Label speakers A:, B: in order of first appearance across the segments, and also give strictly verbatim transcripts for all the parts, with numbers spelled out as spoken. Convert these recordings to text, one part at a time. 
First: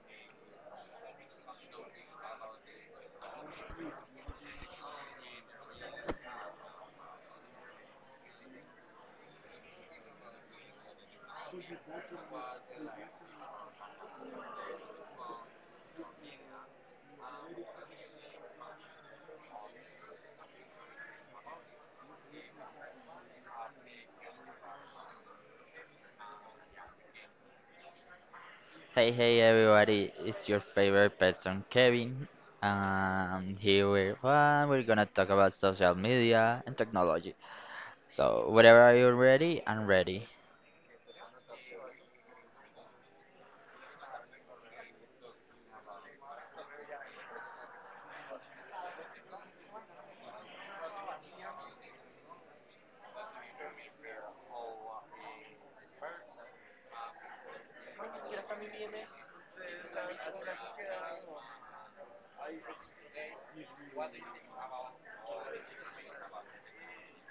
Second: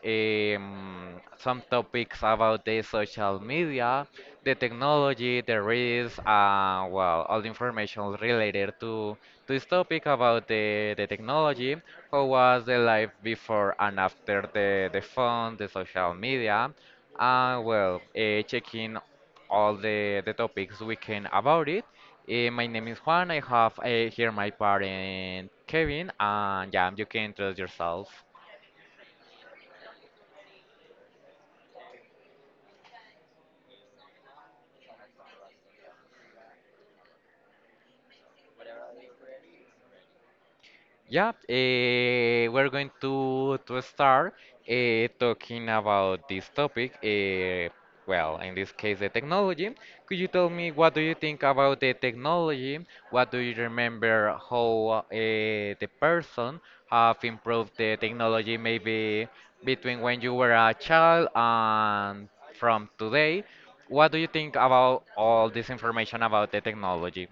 A: um, some topics about the social media, the technology, the risks, uh, well, all the information related to to this topic about the, the technology. How was the life before and after the, the phone, the social media? Uh, well, uh, checking all the, the topics we can about it. Eh, my name is Juan. I have uh, here my parent Kevin, and yeah, you can introduce yourself.
B: Hey, hey, everybody! It's your favorite person, Kevin. And here we are. We're gonna talk about social media and technology. So, whatever, are you ready? I'm ready.
A: Yeah, eh, we're going to to start eh, talking about this topic. Eh, well, in this case, the technology. Could you tell me what do you think about the technology? What do you remember how eh, the person have improved the technology maybe between when you were a child and from today? What do you think about all this information about the technology?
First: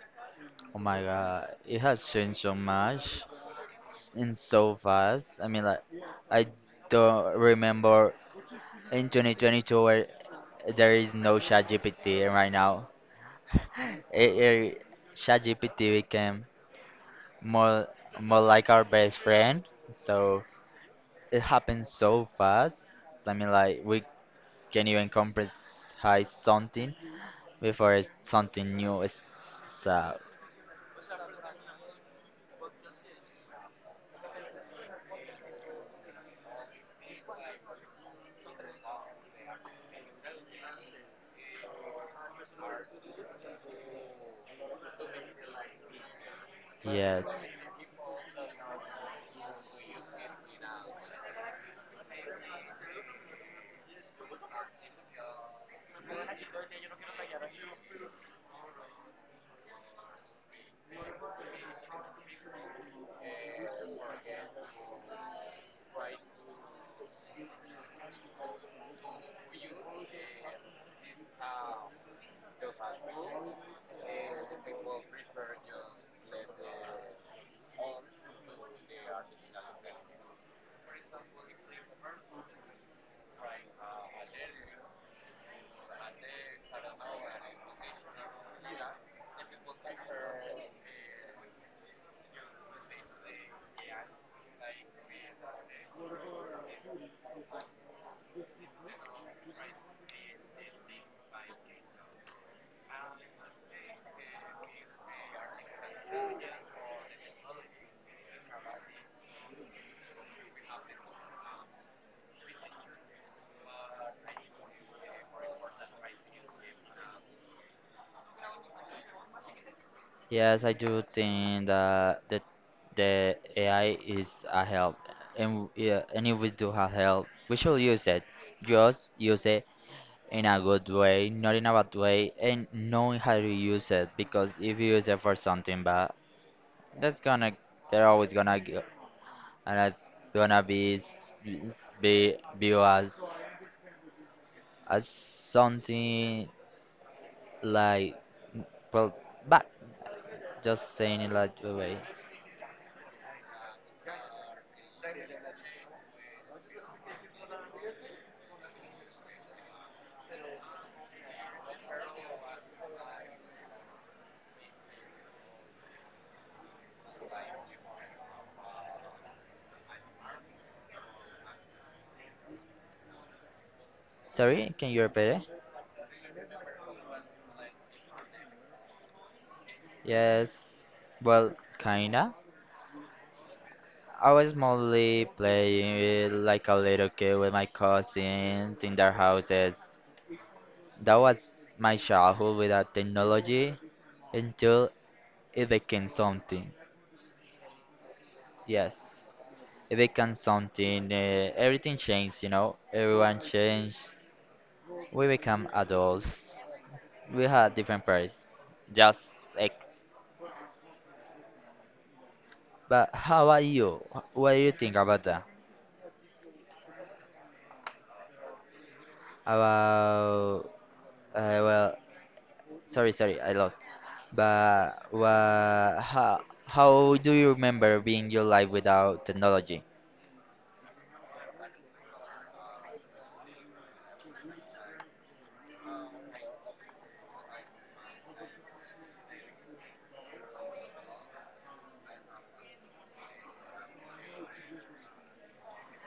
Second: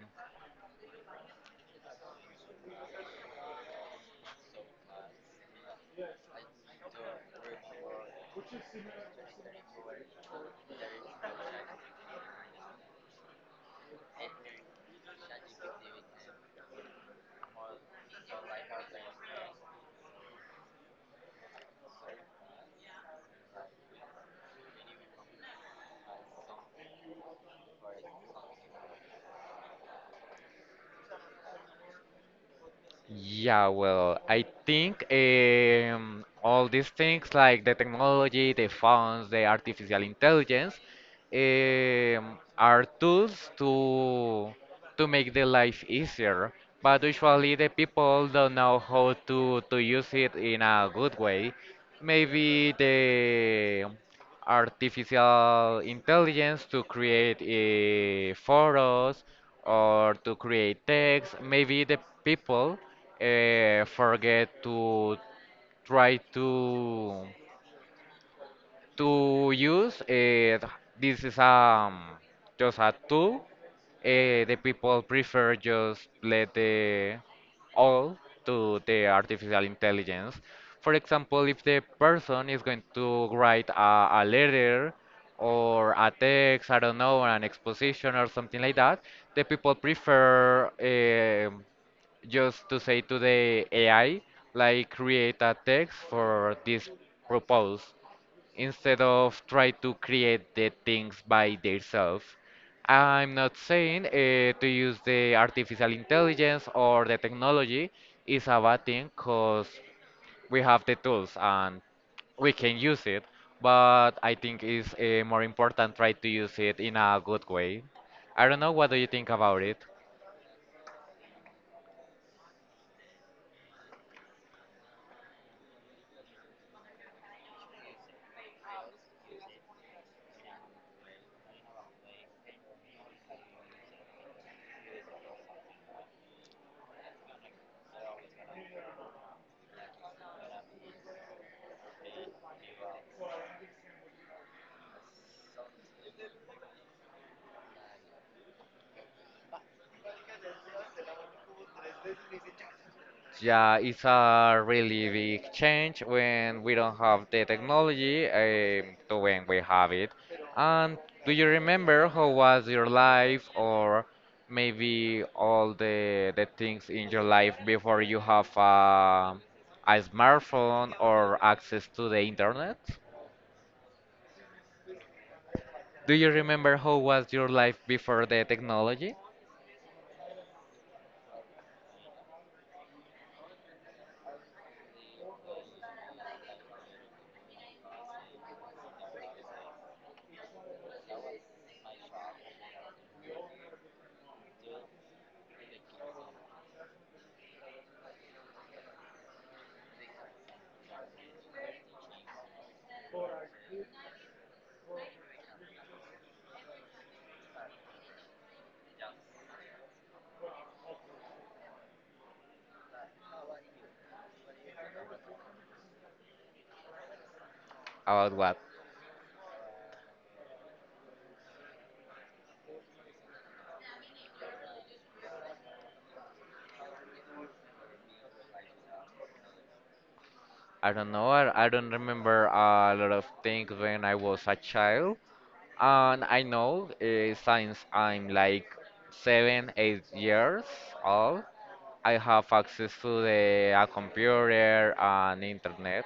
B: Oh my God, it has changed so much s- and so fast. I mean, like, I don't remember in twenty twenty-two where there is no ChatGPT, and right now, it, it, ChatGPT became more more like our best friend. So it happens so fast. I mean, like we can't even comprehend something before it's something new. Is so
A: Yeah, well, I think um, all these things like the technology, the phones, the artificial intelligence um, are tools to to make the life easier. But
B: yes,
A: usually the people don't know how to to use it in a good way. Maybe they artificial intelligence to create uh, photos or to create text. Maybe the people uh, forget to try to to use uh, this is um just a tool. Uh, the people prefer just let the all to the artificial intelligence. For example, if the person is going to write a, a letter or a text, I don't know, an exposition or something like that, the people prefer um just to say to the A I, like create a text for this proposal instead of try to create the things by themselves. I'm not saying uh, to use the artificial intelligence or the technology is a bad thing because we have the tools and we can use it, but I think it's uh, more important try to use it in a good way. I don't know, what do you think about it?
B: yes. I do think that the the A I is a help, and w- yeah, and if we do have help, we should use it. Just use it in a good way, not in a bad way, and knowing how to use it. Because if you use it for something bad, that's gonna, they're always gonna g- and it's gonna be s- s- be view as as something like mm, well but just saying it like the way.
A: Yeah, it's a really big change when we don't have the technology um, to when we have it. And do you remember how was your life or maybe all the the things in your life before you have a, a smartphone or access to the internet?
B: Sorry, can you repeat it?
A: Do you remember how was your life before the technology?
B: Yes, well, kinda. I was mostly playing with, like, a little kid with my cousins in their houses. That was my childhood without technology, until it became something. Yes, it becomes something, uh, everything changed, you know, everyone changed. We become adults, we have different parents, just ex. But how about you? Wh- What do you think about that?
A: About what?
B: About, uh, well, sorry, sorry, I lost. But wha how, how do you remember being your life without technology?
A: I don't know. I, I don't remember a lot of things when I was a child. And I know uh, since I'm like seven, eight years old, I have access to the a computer and internet.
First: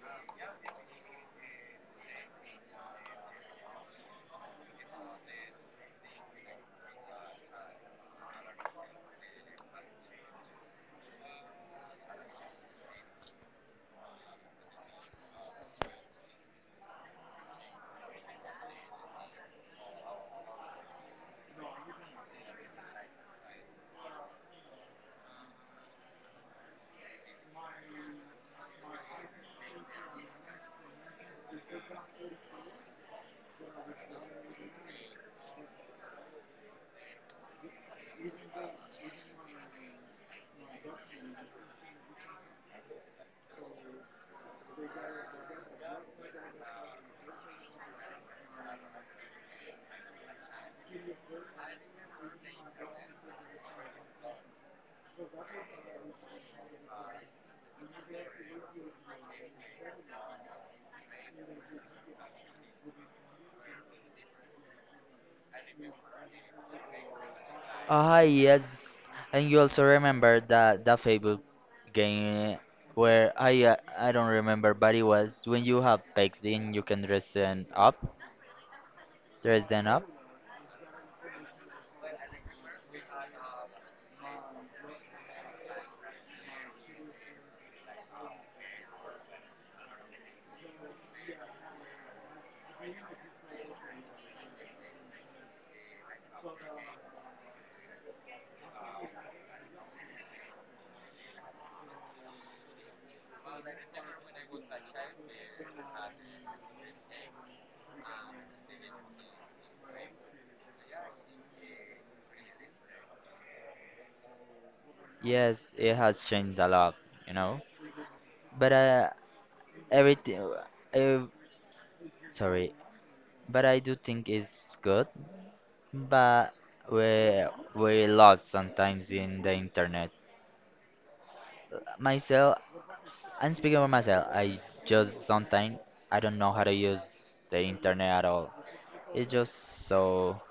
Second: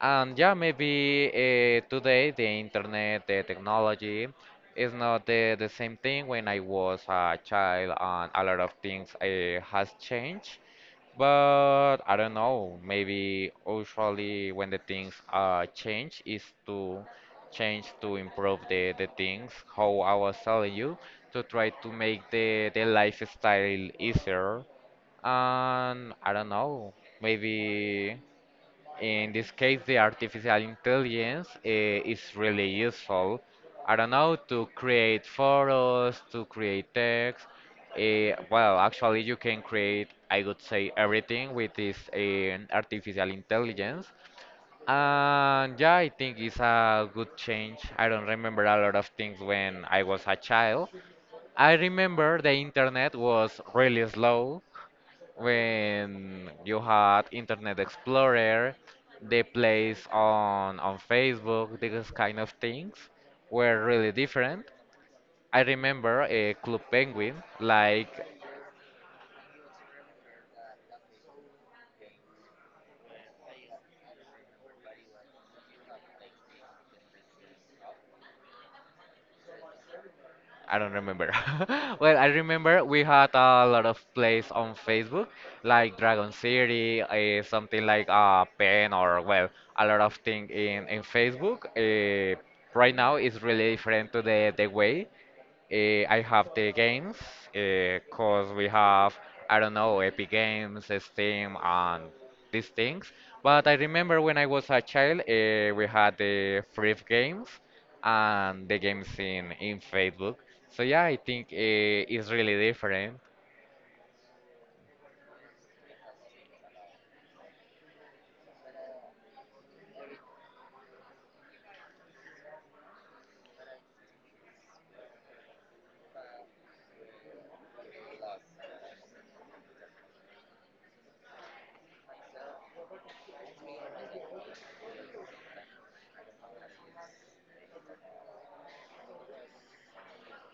A: And yeah, maybe uh, today the internet, the technology is not the, the same thing when I was a child, and a lot of things uh, has changed. But I don't know, maybe usually when the things uh, change is to change to improve the, the things, how I was telling you, to try to make the, the lifestyle easier. And I don't know, maybe. In this case, the artificial intelligence uh, is really useful. I don't know, to create photos, to create text. Uh, well, actually, you can create, I would say, everything with this eh, artificial intelligence. And yeah, I think it's a good change. I don't remember a lot of things when I was a child. I remember the internet was really slow when you had Internet Explorer, the plays on on Facebook, these kind of things were really different. I remember a Club Penguin, like
B: Ah, yes. And you also remember that that Facebook game where I, uh, I don't remember, but it was when you have pegs in, you can dress them up, dress them up.
A: I don't remember. Well, I remember we had a lot of plays on Facebook, like Dragon City, uh, something like a pen or well, a lot of thing in in Facebook. Uh, right now it's really different to the the way. Eh, I have the games because we have, I don't know, Epic Games, Steam, and these things. But I remember when I was a child, uh, we had the free games and the games in, in Facebook. So yeah, I think uh, it's really different.
B: Yes, it has changed a lot, you know. But uh, everything, uh, sorry, but I do think it's good. But we we lost sometimes in the internet. Myself, And speaking for myself, I just sometimes I don't know how to use the internet at all. It's just so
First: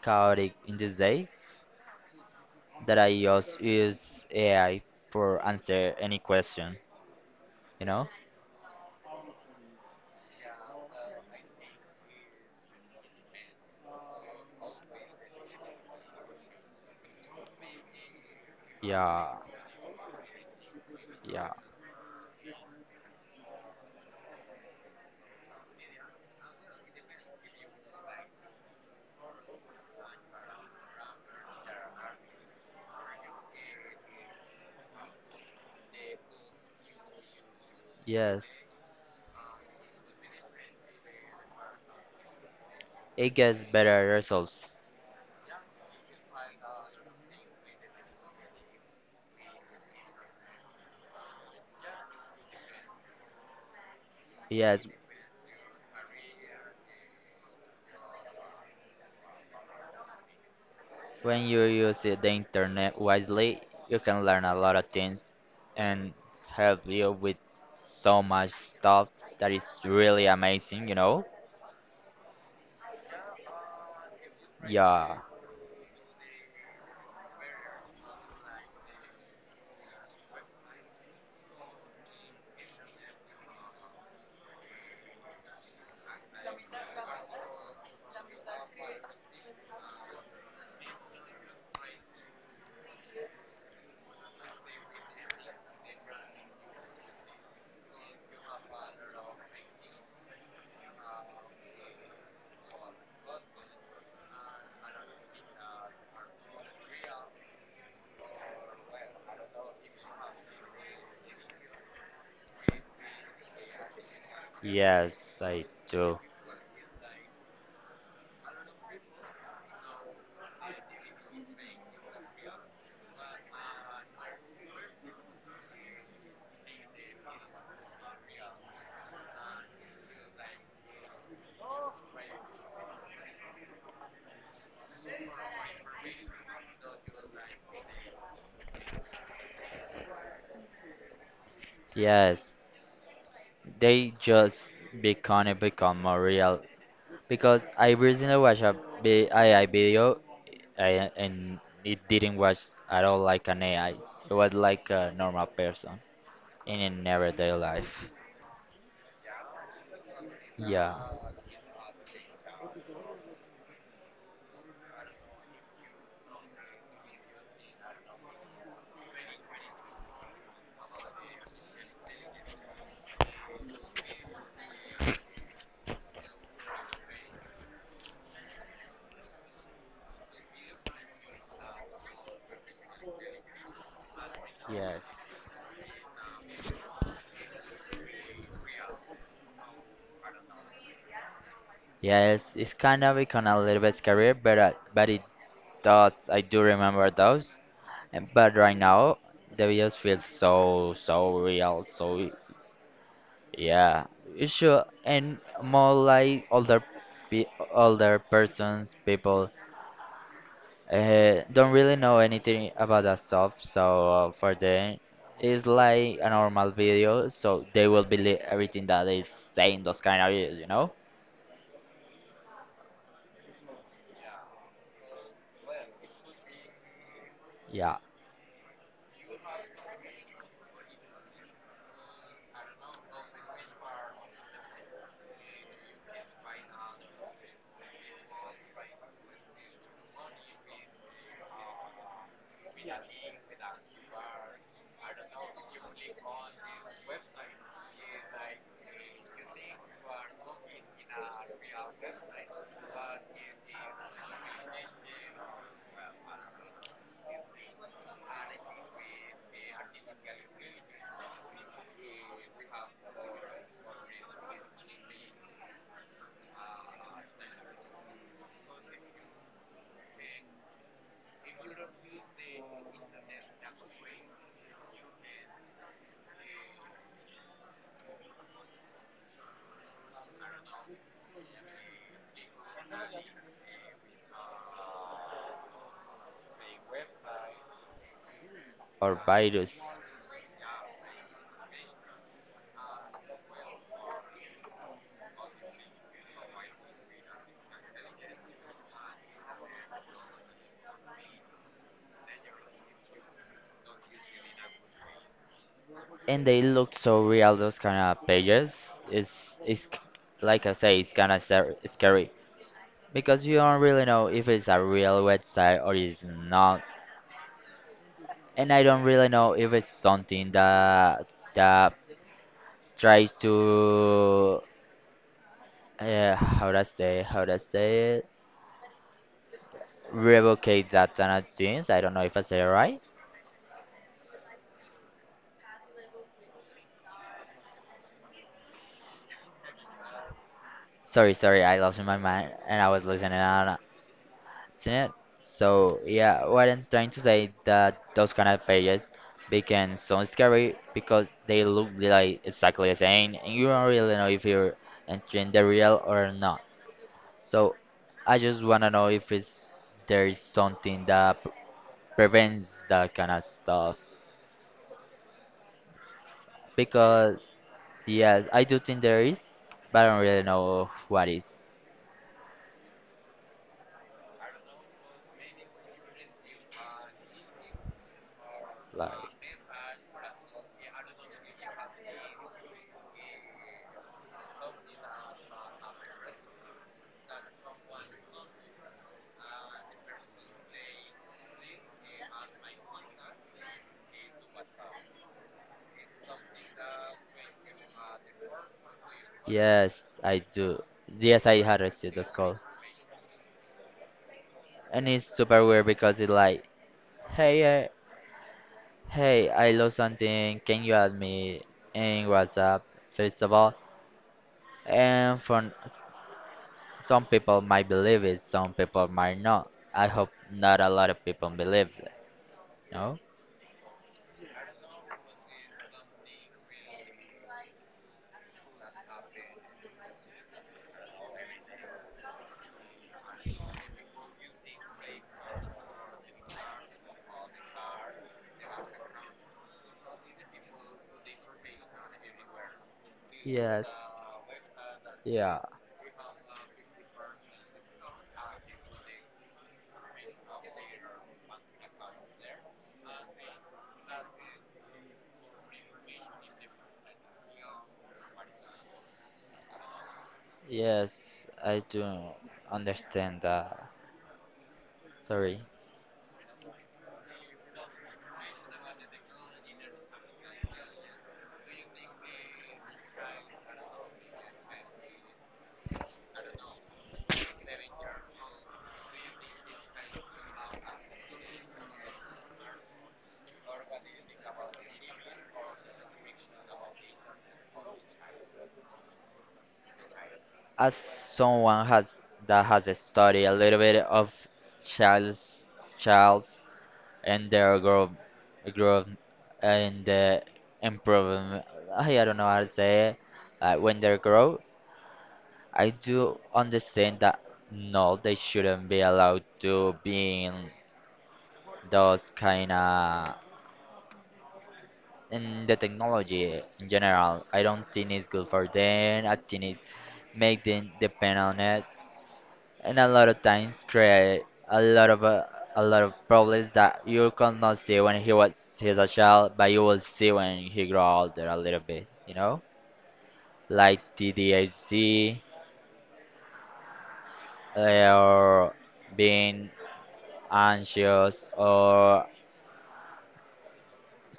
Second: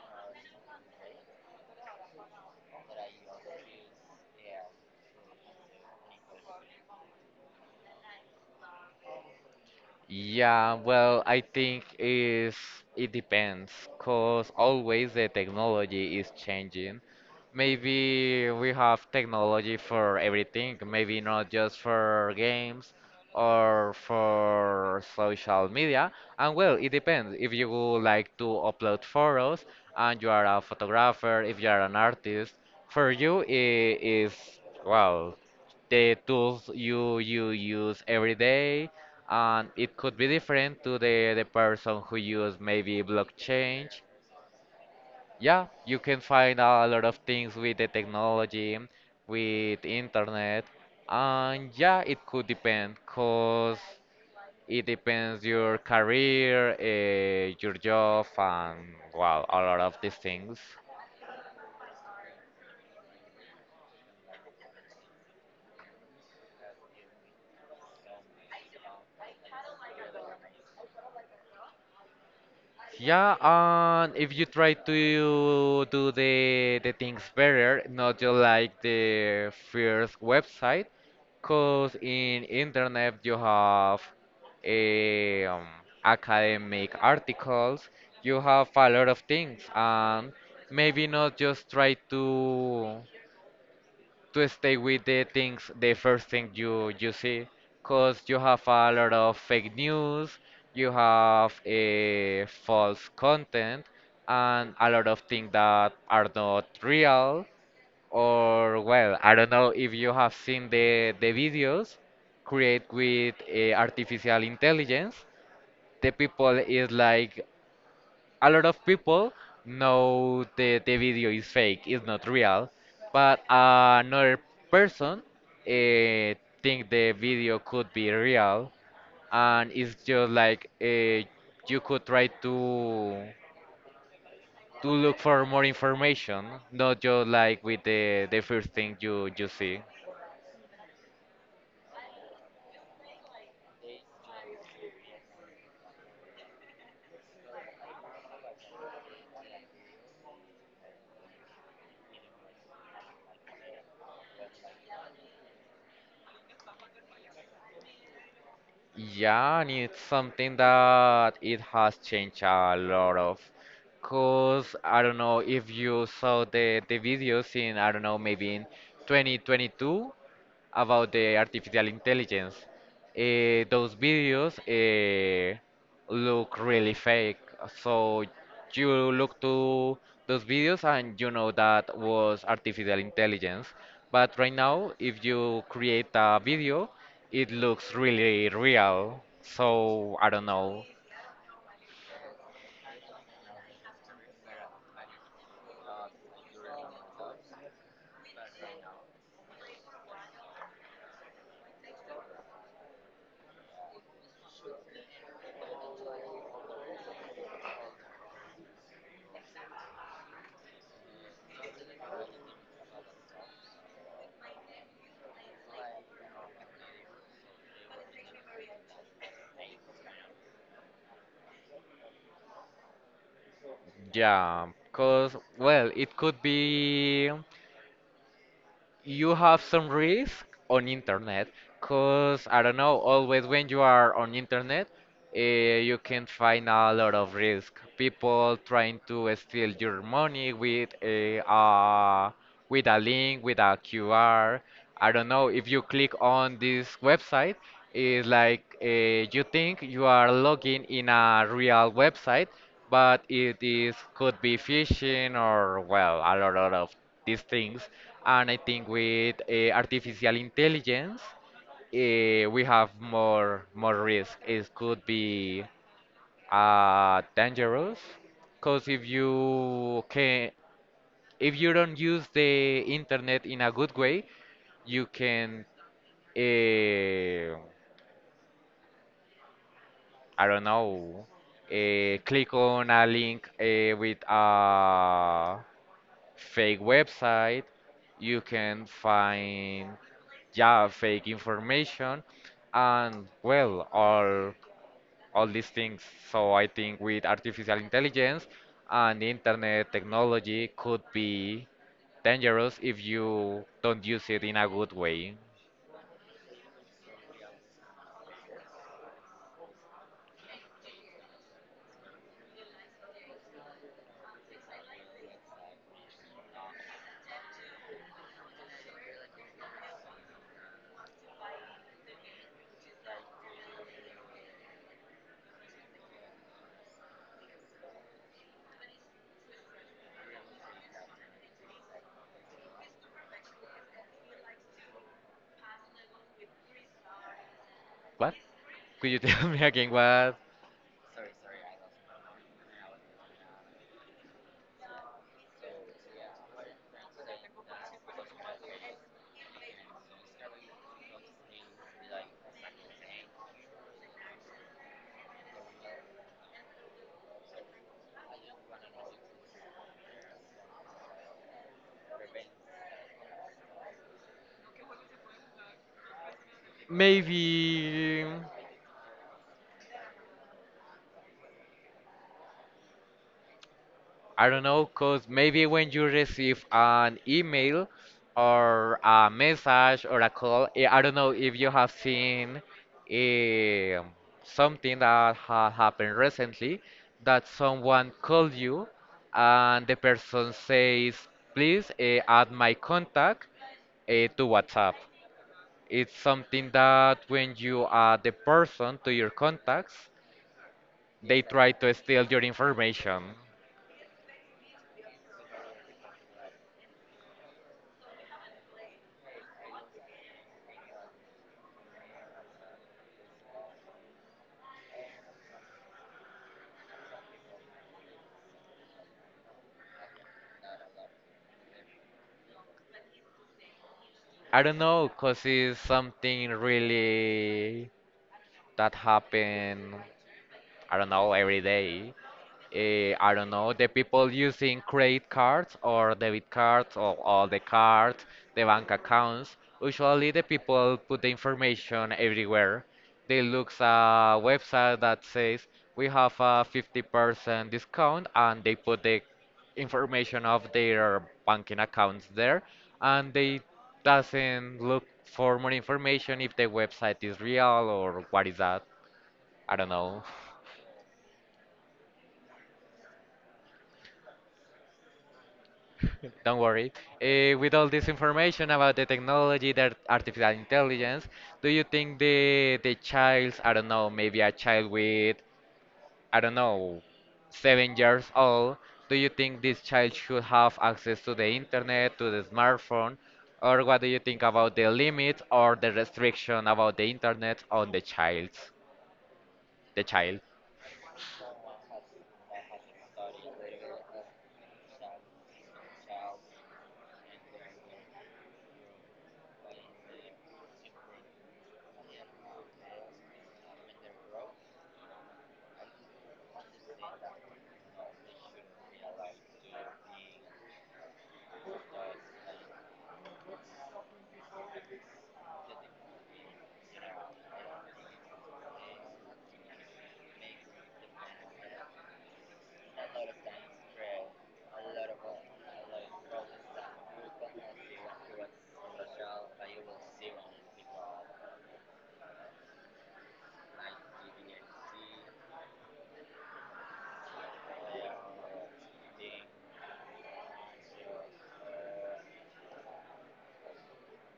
B: chaotic in these days that I just use A I for answer any question. You know?
A: Yeah, well, I think is it depends, cause always the technology is changing. Maybe we have
B: Yeah,
A: technology for everything, maybe not
B: yeah,
A: just for games or for social media. And well, it depends. If you would like to upload photos and you are a photographer, if you are an artist, for you it is well, the tools you you use every
B: yes.
A: day and it could be different to the the person who use maybe
B: It gets
A: blockchain.
B: better results.
A: Yeah, you can find a lot of things with the technology, with internet, and yeah, it could depend, cause it
B: Yes,
A: depends your career, uh, your job, and well, a lot of these things.
B: when you use it- the internet wisely, you can learn a lot of things and help you with so much stuff that is really amazing. You know?
A: Yeah, and if you try
B: Yeah.
A: to do the the things better, not just like the first website, cause in internet you have eh, um, academic articles, you have a lot of things, and maybe not just try to to stay with the things, the first thing you you see, cause you have a lot of fake news, you have a false content, and a lot of things that are not real or well, I don't know if you have seen the the videos create with uh, artificial intelligence.
B: Yes, I
A: The
B: do.
A: people is like a lot of people know the the video is fake, it's not real, but another person uh, think the video could be real, and it's just like uh, you could try to to look for more information, not just like with the the first thing you you see.
B: Yes, they just become become more real because I recently watched a B- A I video I, and it didn't watch at all like an A I. It was like a normal person in an everyday life.
A: Yeah, and it's something
B: Yeah.
A: that it has changed a lot of. Cause I don't know if you saw the the videos in I don't know maybe in twenty twenty-two about the artificial intelligence. Eh, those videos. Eh, look really fake. So you look to those videos and you know that was artificial intelligence. But right now,
B: Yes.
A: if you create a video, it looks really real. So I don't know.
B: Yes, it's kind of become a little bit scary, but uh, but it does. I do remember those. And- But right now, the videos feel so so real, so yeah, you should and more like older pe older persons people, uh, don't really know anything about that stuff, so uh, for them it's like a normal video, so they will believe everything that is saying those kind of videos, you know?
A: Yeah, because, well, it could be
B: Yeah,
A: you have some risk on internet because I don't know, always when you are on internet, eh, you can find a lot of risk. People trying to steal your money with eh, a uh, with a link, with a Q R. I don't know if you click on this website, it's like uh, you think you are logging in a real website, but it is could be phishing or well a lot of these things. And I think with uh, artificial intelligence eh, we have more more risk. It could be uh, dangerous, because if you can, if you don't use the internet in a good way, you can, eh, I don't know, eh, click on a link eh, with a fake website. You can
B: or virus.
A: find yeah fake information, and well, all all these things. So I think with artificial intelligence and internet technology could be dangerous if you don't use it in a good way.
B: And they look so real those kind of pages. It's it's c- like I say, it's kind of scary because you don't really know if it's a real website or it's not, and I don't really know if it's something that that tries to, uh, how do I say, how do I say it revocate that kind of things. I don't know if I said it right.
A: What? Could you tell me again what?
B: Sorry, sorry, I lost my mind and I was listening on it. So yeah, what I'm trying to say, that those kind of pages became so scary because they look like exactly the same and you don't really know if you're entering the real or not. So I just wanna know if it's there is something that p- prevents that kind of stuff. Because
A: Maybe.
B: yes, I do think there is, but I don't really know what is
A: I don't know, cause maybe when you receive an email or
B: like.
A: a message or a call, eh, I don't know if you have seen eh, something that ha happened recently that someone called you and the person says, please eh, add my contact eh, to WhatsApp. It's something that when you add the person to your
B: Yes,
A: contacts,
B: I do.
A: they
B: Yes, I
A: try
B: had
A: to
B: received
A: steal
B: this
A: your
B: call,
A: information.
B: and it's super weird because it's like, hey, uh, Hey, I lost something. Can you help me in WhatsApp, first of all? And for s- some people might believe it, some people might not. I hope not a lot of people believe it. No?
A: I don't know, cause it's something really that happen. I don't know every day eh, I don't know, the people using credit cards or debit cards or all the cards, the bank accounts. Usually, the people put the information everywhere. They look
B: Yes.
A: a website that
B: Yeah.
A: says we have a fifty percent discount, and they put the information of their banking accounts there, and they doesn't look for more information if the website is real or what is that. I don't know.
B: Yes, I do understand that. Sorry.
A: Don't worry. Uh, with all this information about the technology, the artificial intelligence, do you think the the child, I don't know, maybe a child with, I don't know, seven years old, do you think this child should have access to the internet, to the smartphone, or what do you think about the limits or the restriction about the internet on the child, the child?
B: As someone has that has studied a little bit of Charles Charles and their grow, grow, and the improvement. I I don't know how to say it. Uh, when they grow, I do understand that no, they shouldn't be allowed to be in those kind of, in the technology in general. I don't think it's good for them. I think it's make them depend on it and a lot of times create a lot of uh, a lot of problems that you cannot see when he was he's a child, but you will see when he grow older a little bit. You know, like T D H D, uh, or being anxious or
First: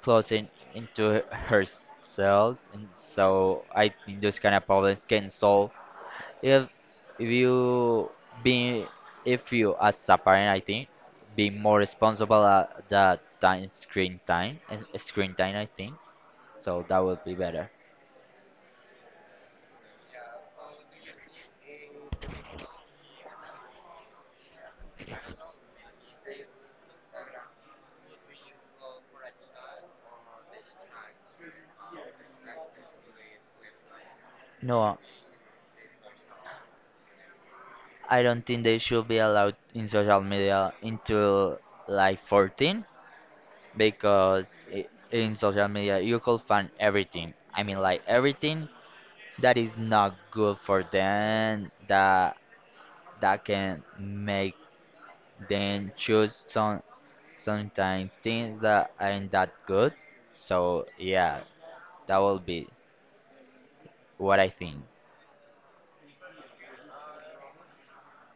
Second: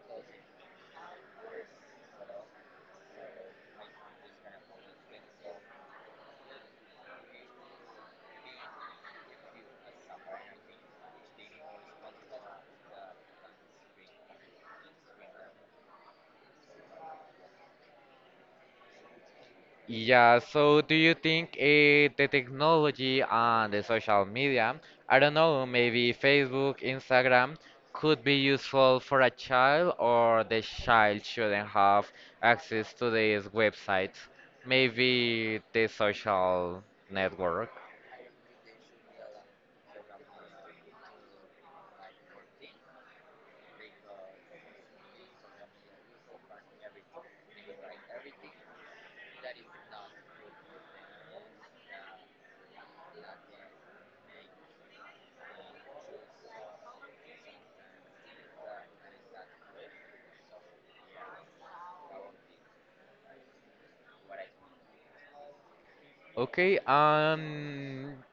B: closing into herself. And so I think those kind of problems can solve if you being if you as a parent, I think, being more responsible at the time screen time and screen time, I think, so that would be better.
A: Yeah, so do you think eh, the technology and the social media, I don't know, maybe Facebook, Instagram, could be useful for a child or the child shouldn't have access to these websites?
B: No,
A: Maybe the social network.
B: I don't think they should be allowed in social media until like fourteen, because I in social media you could find everything. I mean, like everything that is not good for them, that that can make then choose some sometimes things that aren't that good. So yeah, that will be what I think.
A: Okay, um,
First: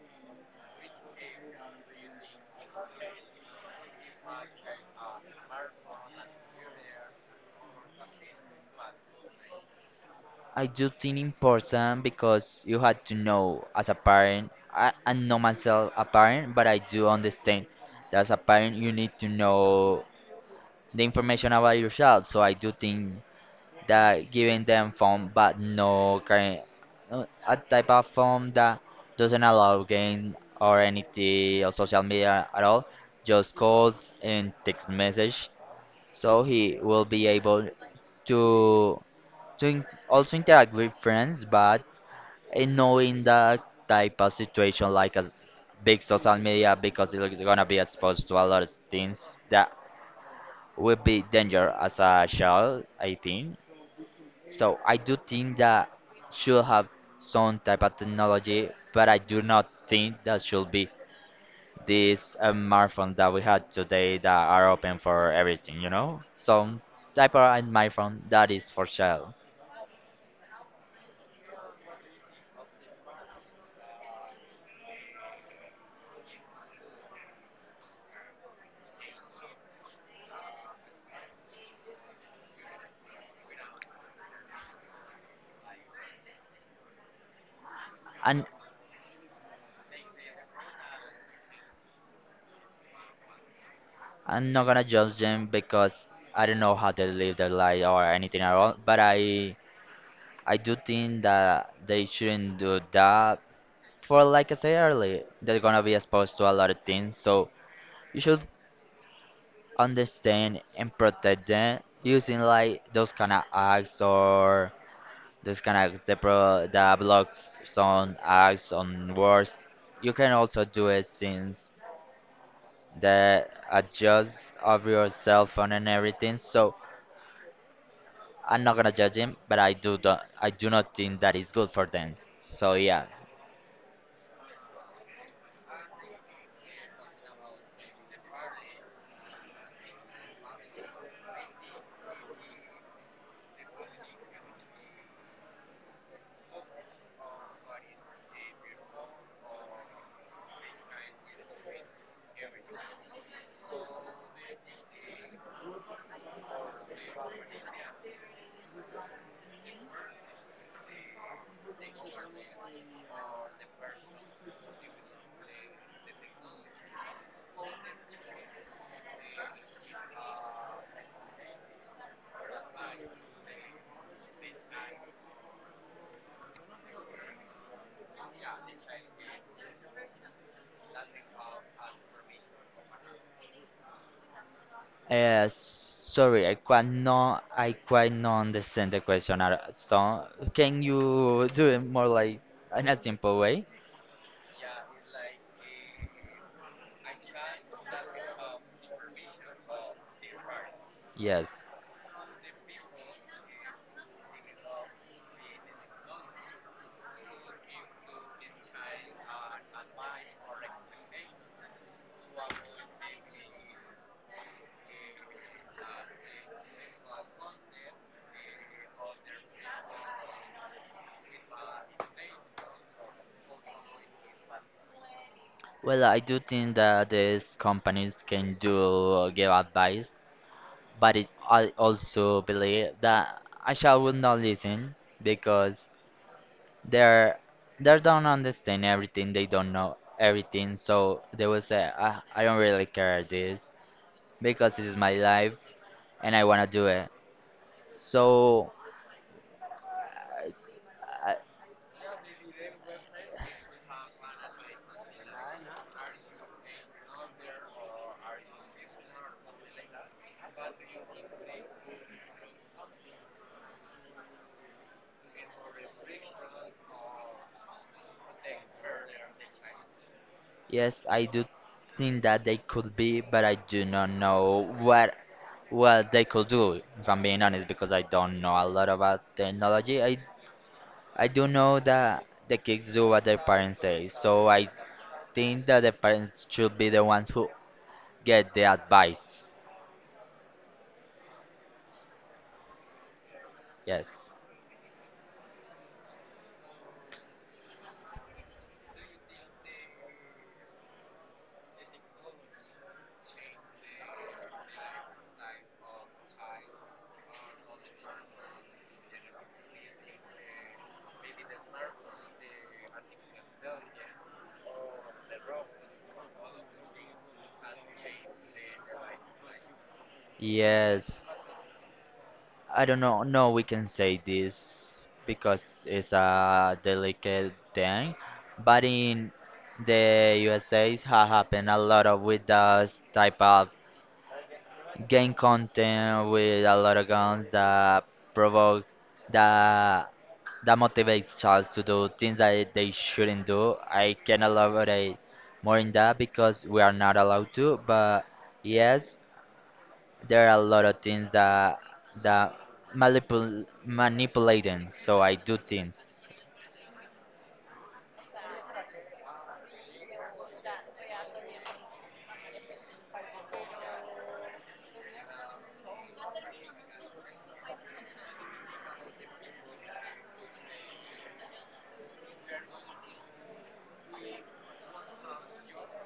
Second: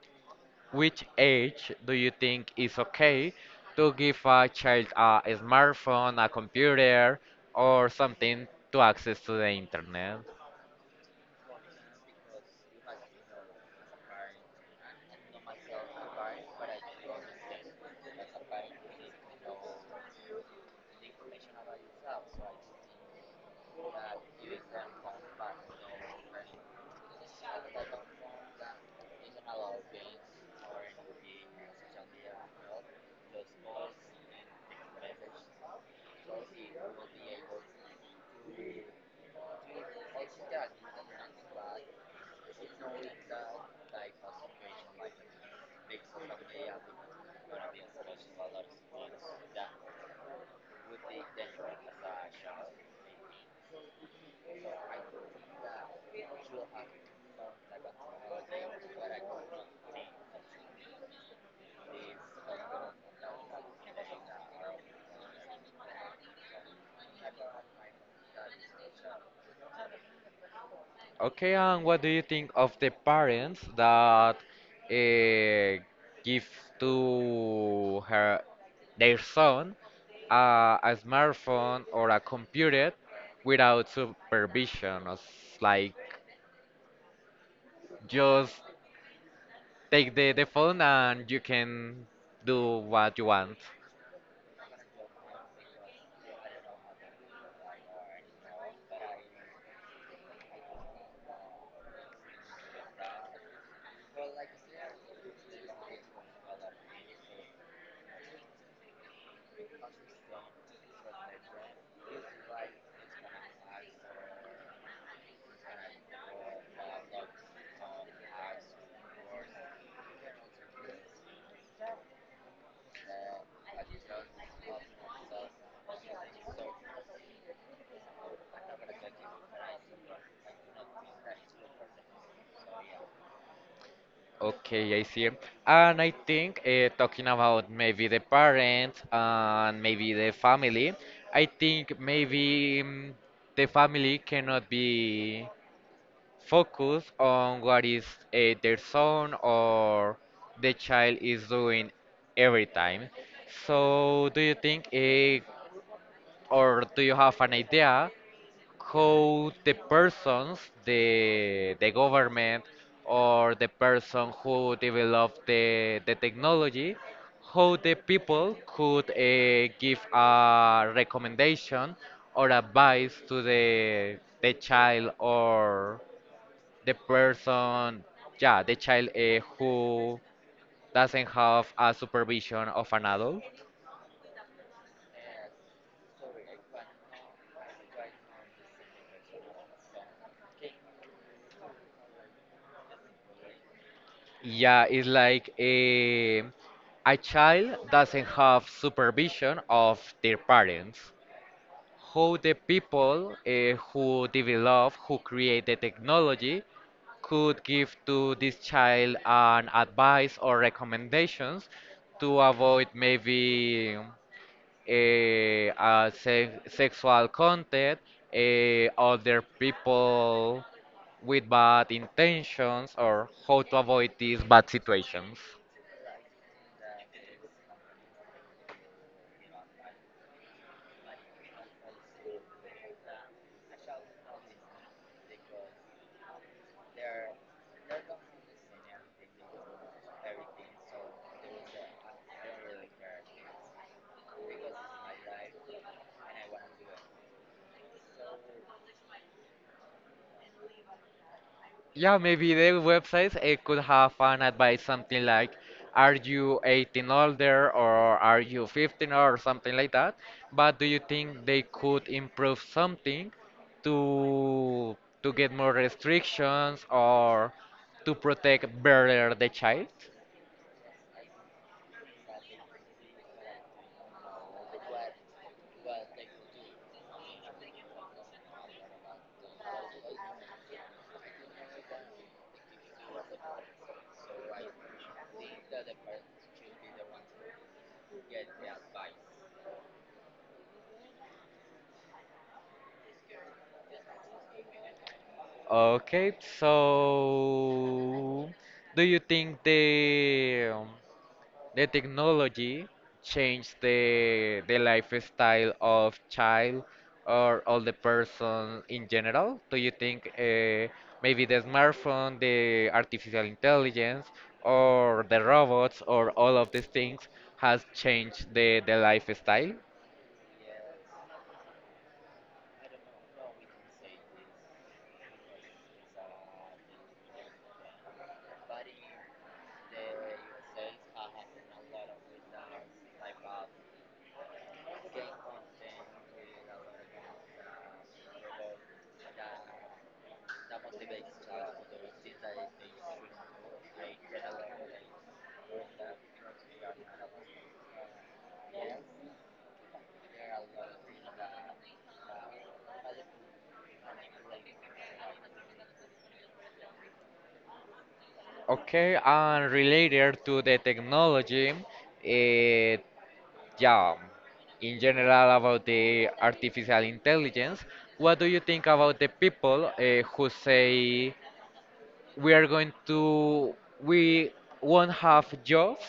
A: which age do you think is okay to give a child a smartphone, a computer, or something to access to the internet?
B: I do think important, because you had to know as a parent. I, I know myself a parent, but I do understand that as a parent you need to know the information about your child. So I do think that giving them phone but no game, no- a type of phone that doesn't allow game or anything or social media at all, just calls and text message, so he will be able to to in- also interact with friends, but in knowing that type of situation like a big social media, because it's gonna be exposed to a lot of things that will be danger as a child, I think. So I do think that should have some type of technology, but I do not think that should be this, uh, smartphone that we have today that are open for everything, you know? Some type of a smartphone that is for sale.
A: Okay, and what do you think of the parents that uh, give to her their son uh, a smartphone or a computer without supervision? It's like
B: And
A: just take the, the phone and you can do what you want.
B: I'm not gonna judge them because I don't know how they live their life or anything at all, but I I do think that they shouldn't do that. For like I said earlier, they're gonna be exposed to a lot of things, so you should understand and protect them using like those kind of acts or those kind of zebra that blocks some acts on words. You can also do it since the adjust of your cell phone and everything. So I'm not gonna judge him, but I do don't, I do not think that is good for them. So yeah.
A: Okay, I see. And I think uh, talking about maybe the parents and maybe the family, I think maybe mm, the family cannot be focused on what is uh, their son or the child is doing every time. So, do you think, uh, or do you have an idea how the persons, the the government or the person who developed the the technology, how the people could uh, give a recommendation or advice to the the child or the person, yeah, the child uh, who doesn't have a supervision of an adult.
B: Uh, sorry, I quite no, I quite not understand the question at all. So can you do it more like in a simple way?
A: Yeah, it's like a, a child doesn't have supervision of their parents.
B: Yes.
A: How the people eh, who develop, who create the technology, could give to this child an advice or recommendations to avoid maybe eh, uh, se sexual content, eh, other people with bad intentions, or how to avoid these bad situations.
B: Well, I do think that these companies can do, uh, give advice, but it, I also believe that I shall will not listen, because they're they don't understand everything, they don't know everything, so they will say, ah, I don't really care this, because this is my life and I wanna do it. So
A: Yeah, maybe the websites eh, could have an advice something like, are you eighteen older or are you fifteen or something like that? But do you think they could improve something to to get more restrictions or to protect better the child?
B: yes, I do think that they could be, but I do not know what what they could do, if I'm being honest, because I don't know a lot about technology. I I do know that the kids do what their parents say, so I think that the parents should be the ones who get the advice. Yes.
A: Okay, so do you think the um, the technology changed the the lifestyle of child or all the person in general? Do you think uh, maybe the smartphone, the artificial intelligence, or the robots, or all of these things has changed the the lifestyle?
B: Yes. I don't know. No, we can say this because it's a delicate thing. But in the U S A, it has happened a lot of with those type of game content with a lot of guns that provoke that that motivates childs to do things that they shouldn't do. I can elaborate more in that because we are not allowed to. But yes, there are a lot of things that that manipul manipulating, so I do things.
A: Okay, and related to the technology, uh, Yeah, in general about the artificial intelligence, what do you think about the people uh, who say? We are going to we won't have jobs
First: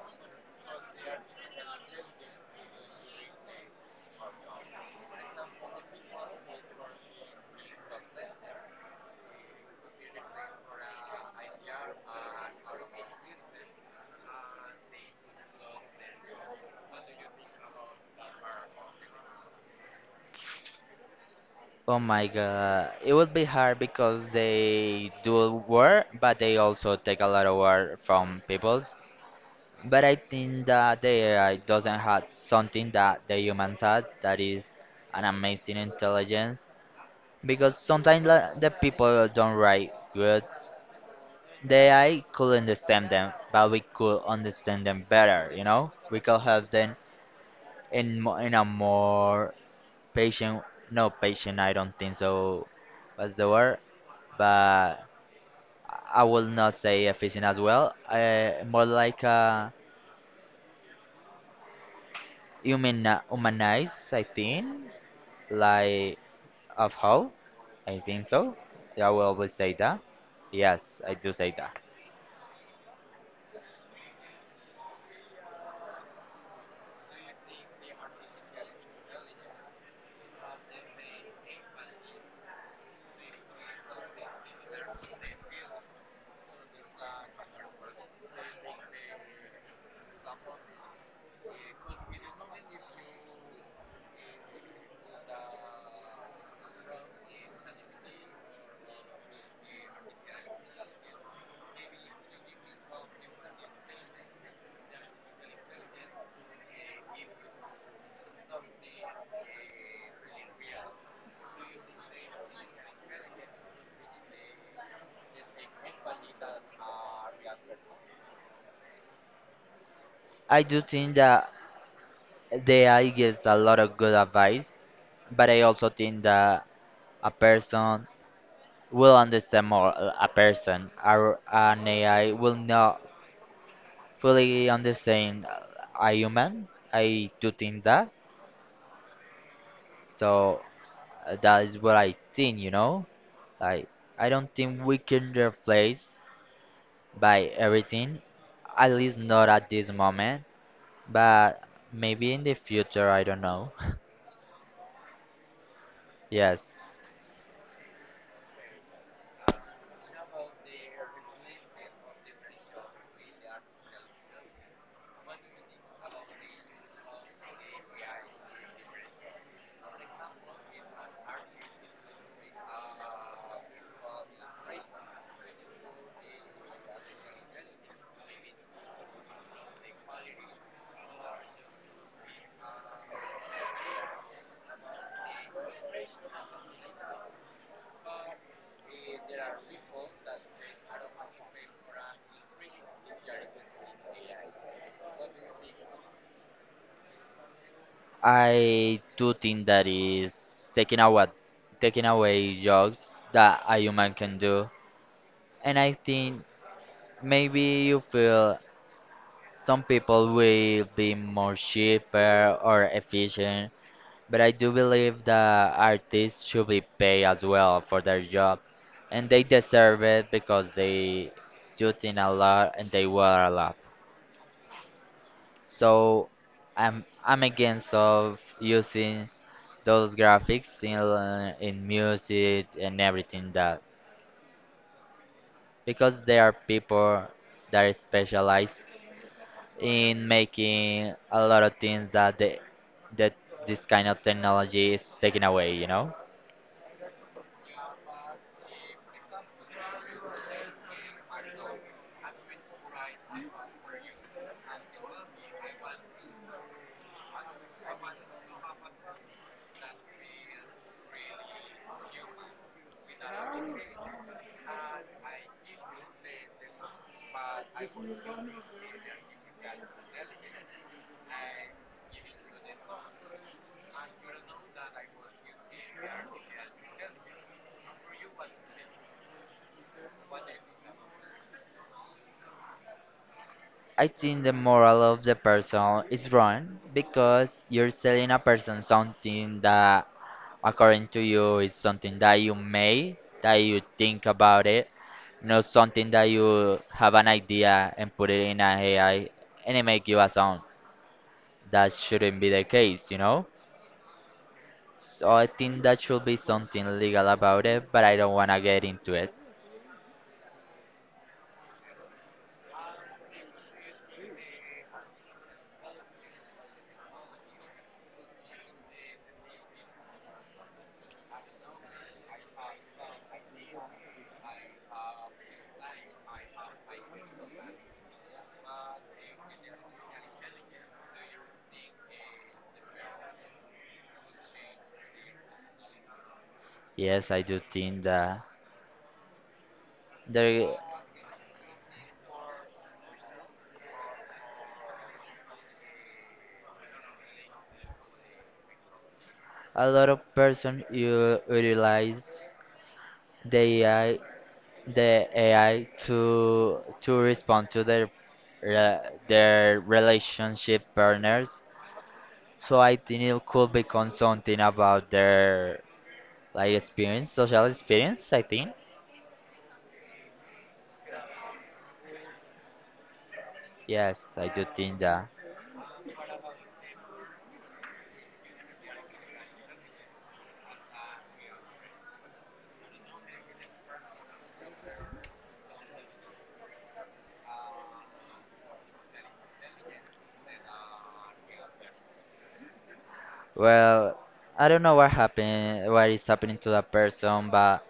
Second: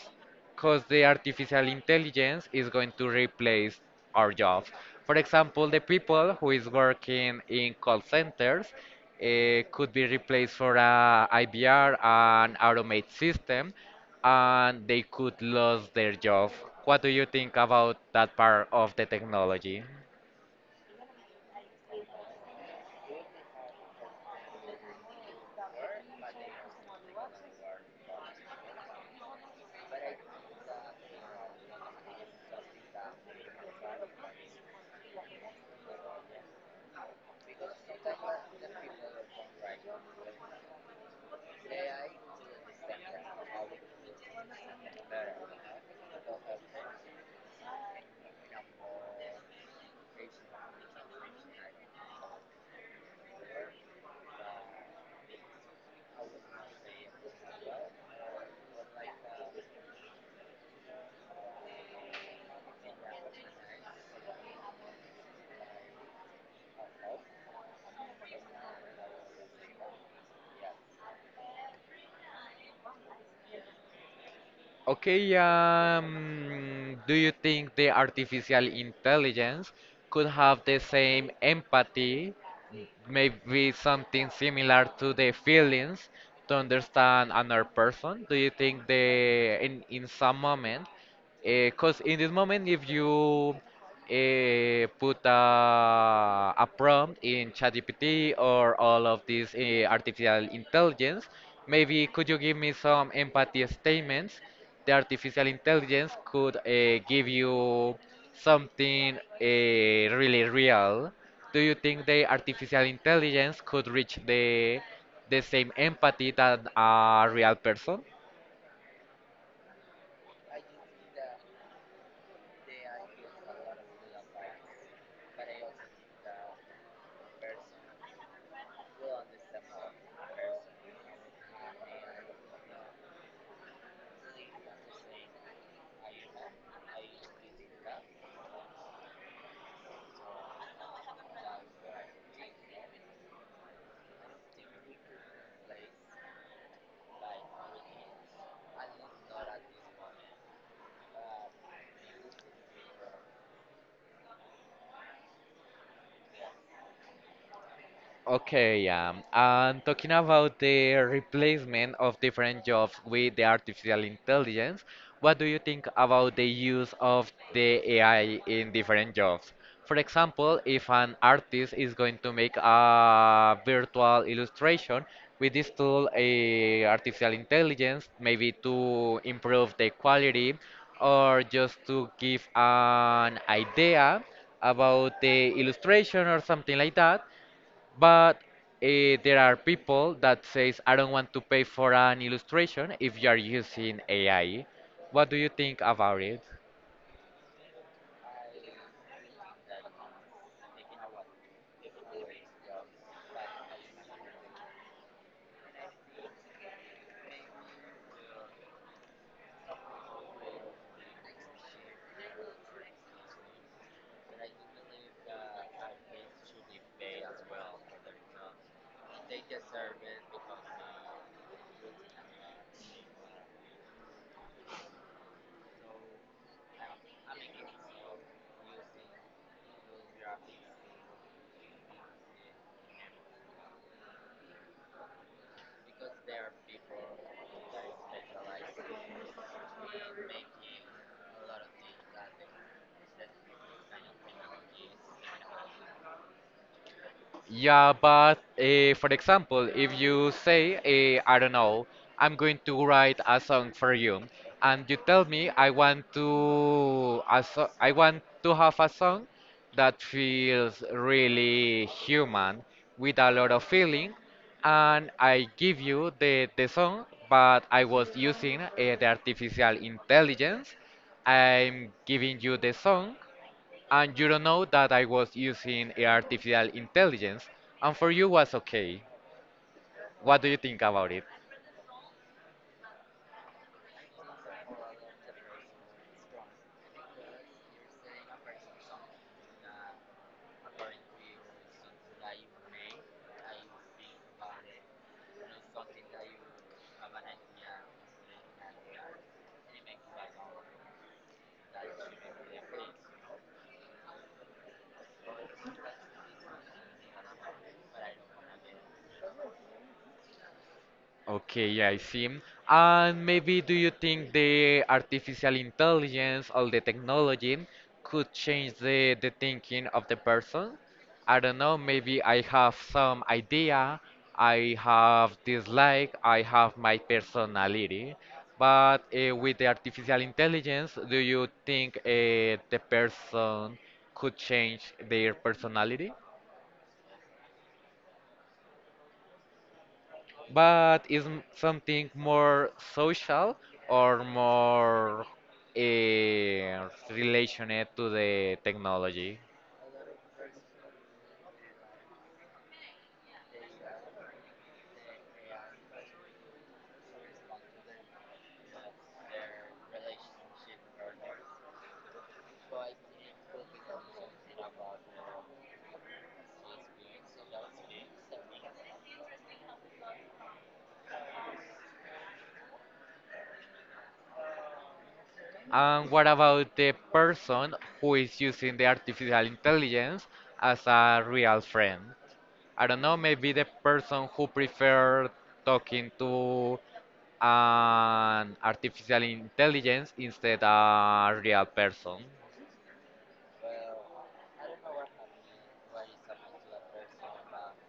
A: because the artificial intelligence is going to replace our jobs. For example, the people who is working in call centers eh, could be replaced for a I B R and automate system, and they could lose their job. What do you think about that part of the technology?
B: Oh my god, it would be hard because they do work but they also take a lot of work from peoples. But I think that the AI doesn't have something that the humans have, that is an amazing intelligence, because sometimes la- the people don't write good, the A I could understand them, but we could understand them better, you know? We could help them in mo- in a more patient, no patient I don't think so was the word, but I will not say efficient as well, uh, more like a human humanize. I think like of how I think so. Yeah, I will always say that, yes I do say that.
A: Okay, um, do you think the artificial intelligence could have the same empathy? Maybe something similar to the feelings to understand another person? Do you think the in in some moment, because in this moment, if you uh, put a, a prompt in ChatGPT or all of these uh, artificial intelligence, maybe could you give me some empathy statements? The artificial intelligence could uh, give you something uh, really real, do you think the artificial intelligence could reach the the same empathy that a real person?
B: I do think that the A I gives a lot of good advice, but I also think that a person will understand more a a person. Our, an A I will not fully understand uh, a human. I do think that. So uh, that is what I think, you know? Like, I don't think we can replace by everything, at least not at this moment, but maybe in the future, I don't know. Yes,
A: Okay, yeah. And talking about the replacement of different jobs with the artificial intelligence, what do you think about the use of the A I in different jobs? For example, if an artist is going to make a virtual illustration with this tool, a artificial intelligence, maybe to improve the quality or just to give an idea about the illustration or something like that, but eh, there are people that says I don't want to pay for an illustration if you are using A I. What do you think about it?
B: I do think that is taking away taking away jobs that a human can do. And I think maybe you feel some people will be more cheaper or efficient, but I do believe that artists should be paid as well for their job. And they deserve it because they do think a lot and they work a lot. So I'm I'm against of using those graphics in uh, in music and everything that, because there are people that are specialized in making a lot of things that the, that this kind of technology is taking away, you know?
A: Yeah, but uh, for example, if you say, uh, I don't know, I'm going to write a song for you, and you tell me I want to a so I want to have a song that feels really human with a lot of feeling, and I give you the the song, but I was using uh, the artificial intelligence. I'm giving you the song, and you don't know that I was using artificial intelligence, and for you was okay. What do you think about it?
B: I think the moral of the person is wrong, because you're selling a person something that, according to you, is something that you made, that you think about it, not something that you have an idea and put it in a AI and it make you a song. That shouldn't be the case, you know? So I think that should be something legal about it, but I don't want to get into it.
A: Okay, yeah, I see. And maybe do you think the artificial intelligence or the technology could change the, the thinking of the person? I don't know, maybe I have some idea, I have this like, I have my personality, but uh, with the artificial intelligence, do you think uh, the person could change their personality?
B: Yes, I do think that there
A: But is m- something more social or more uh, related to the technology.
B: a lot of person you utilize the A I, the A I to to respond to their re- their relationship partners. So I think it could become something about their like experience, social experience. I think yes, I do think that.
A: And what about the person who is using the artificial intelligence as a real friend? I don't know, maybe the person who prefer talking to an artificial intelligence instead a real person.
B: Well, I don't know what happened, what is happening to that person, but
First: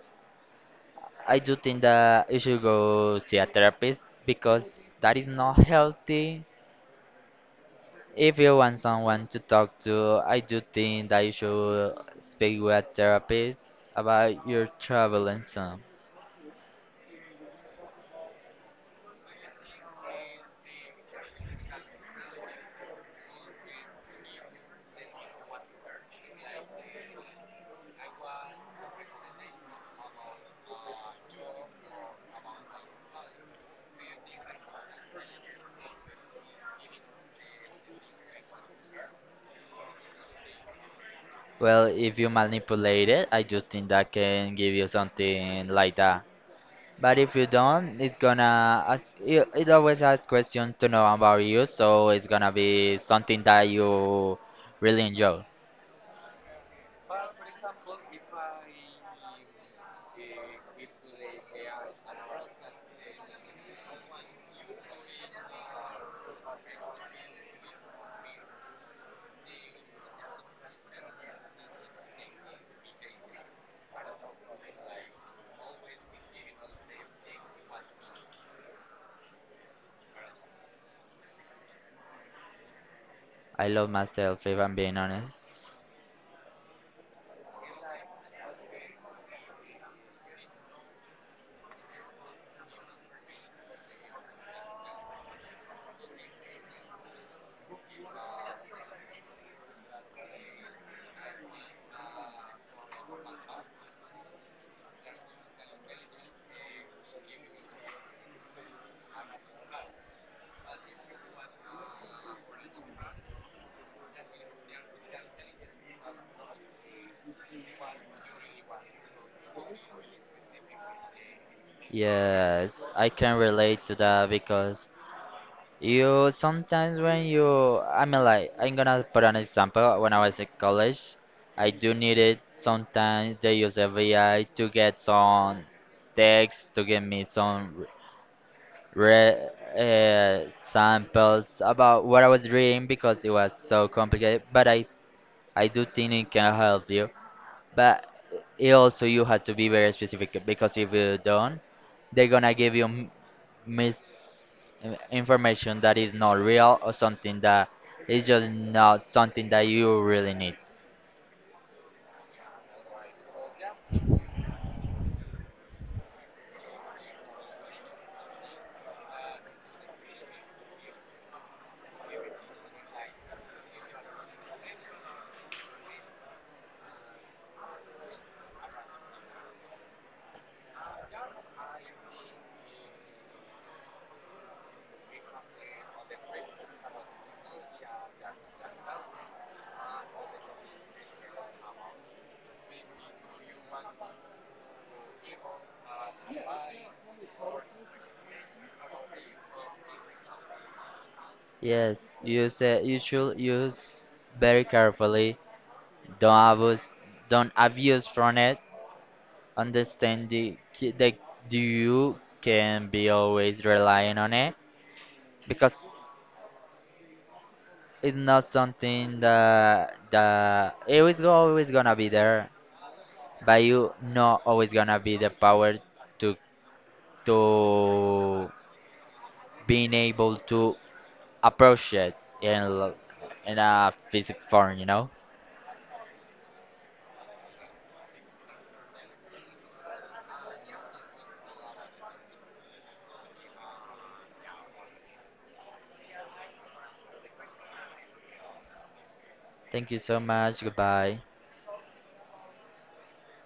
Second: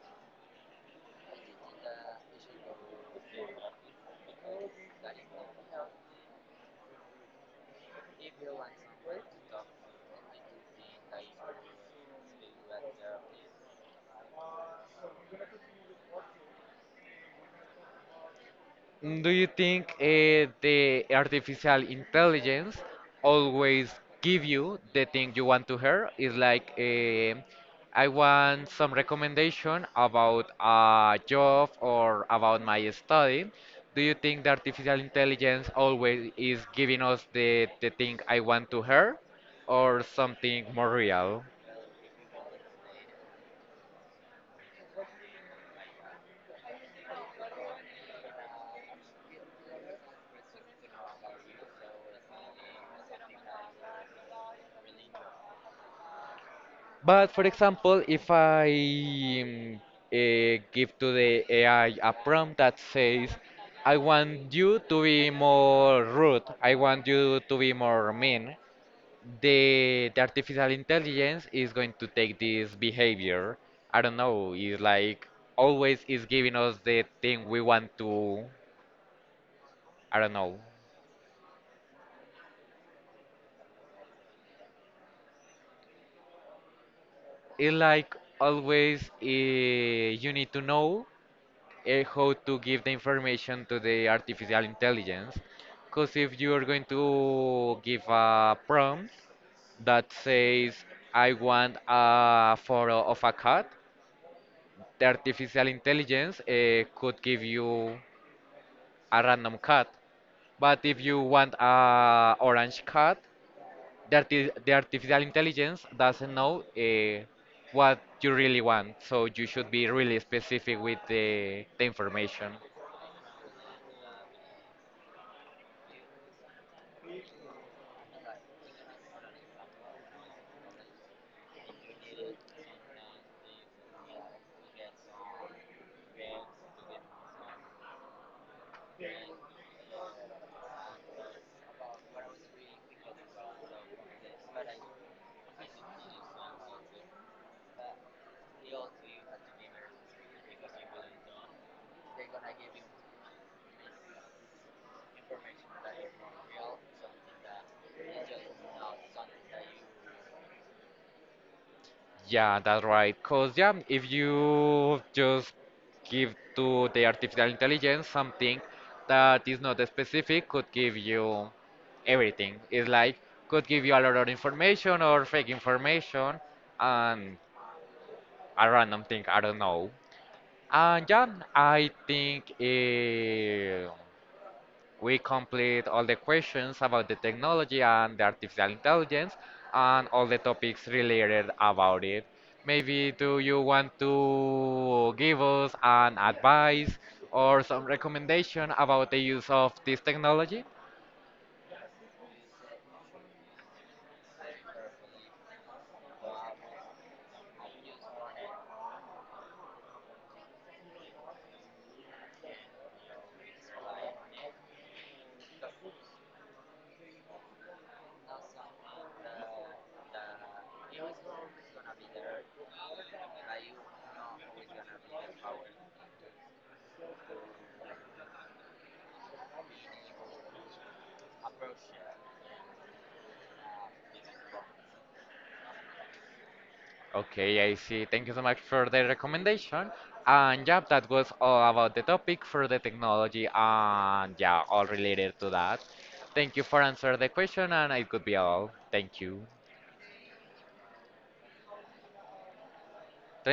B: I do think that you should go see a therapist because that is not healthy. If you want someone to talk to, I do think that you should speak with a therapist about your trouble and so.
A: Mm, do you think uh, the artificial intelligence always give you the thing you want to hear? It's like eh, I want some recommendation about a job or about my study. Do you think the artificial intelligence always is giving us the, the thing I want to hear or something more real?
B: Well, if you manipulate it, I do think that can give you something like that. But if you don't, it's gonna ask, it, it always asks questions to know about you, so it's gonna be something that you really enjoy.
A: But for example, if I mm, eh, give to the A I a prompt that says, I want you to be more rude, I want you to be more mean, the, the artificial intelligence is going to take this behavior. I don't know, it's like always is giving us the thing we want to, I don't know.
B: I love myself, if I'm being honest.
A: It's like always eh, you need to know uh, how to give the information to the artificial intelligence. Because if you're going to give a prompt that says, I want a photo of a cat, the artificial intelligence uh, could give you a random cat. But if you want a orange cat, the, arti- the artificial intelligence doesn't know uh, what you really want. So you should be really specific with the, the information.
B: Yes, I can relate to that because you sometimes when you, I mean, like, I'm gonna put an example. When I was in college, I do need it sometimes. They use A I to get some text, to give me some read uh, samples about what I was reading because it was so complicated. But I, I do think it can help you. But it also you have to be very specific, because if you don't, they're gonna give you m- mis information that is not real or something that is just not something that you really need.
A: Yeah, that's right. Because, yeah, if you just give to the artificial intelligence something that is not specific, could give you everything. It's like, could give you a lot of information or fake information and a random thing, I don't know. And yeah, I think. eh, we complete all the questions about the technology and the artificial intelligence and all the topics related about it. Maybe do you want to give us an advice or some recommendation about the use of this technology?
B: Yes, use it. You should use very carefully. Don't abuse. Don't abuse from it. Understand the, ki- that you can be always relying on it, because it's not something that that it is go- always gonna be there, but you not always gonna be the power to to being able to approach it in l- in a physical form, you know.
A: Okay, I see. Thank you so much for the recommendation. And yeah, that was all about the topic for the technology and yeah, all related to that. Thank you for answering the question and it could be all. Thank you.
B: Thank you so much. Goodbye.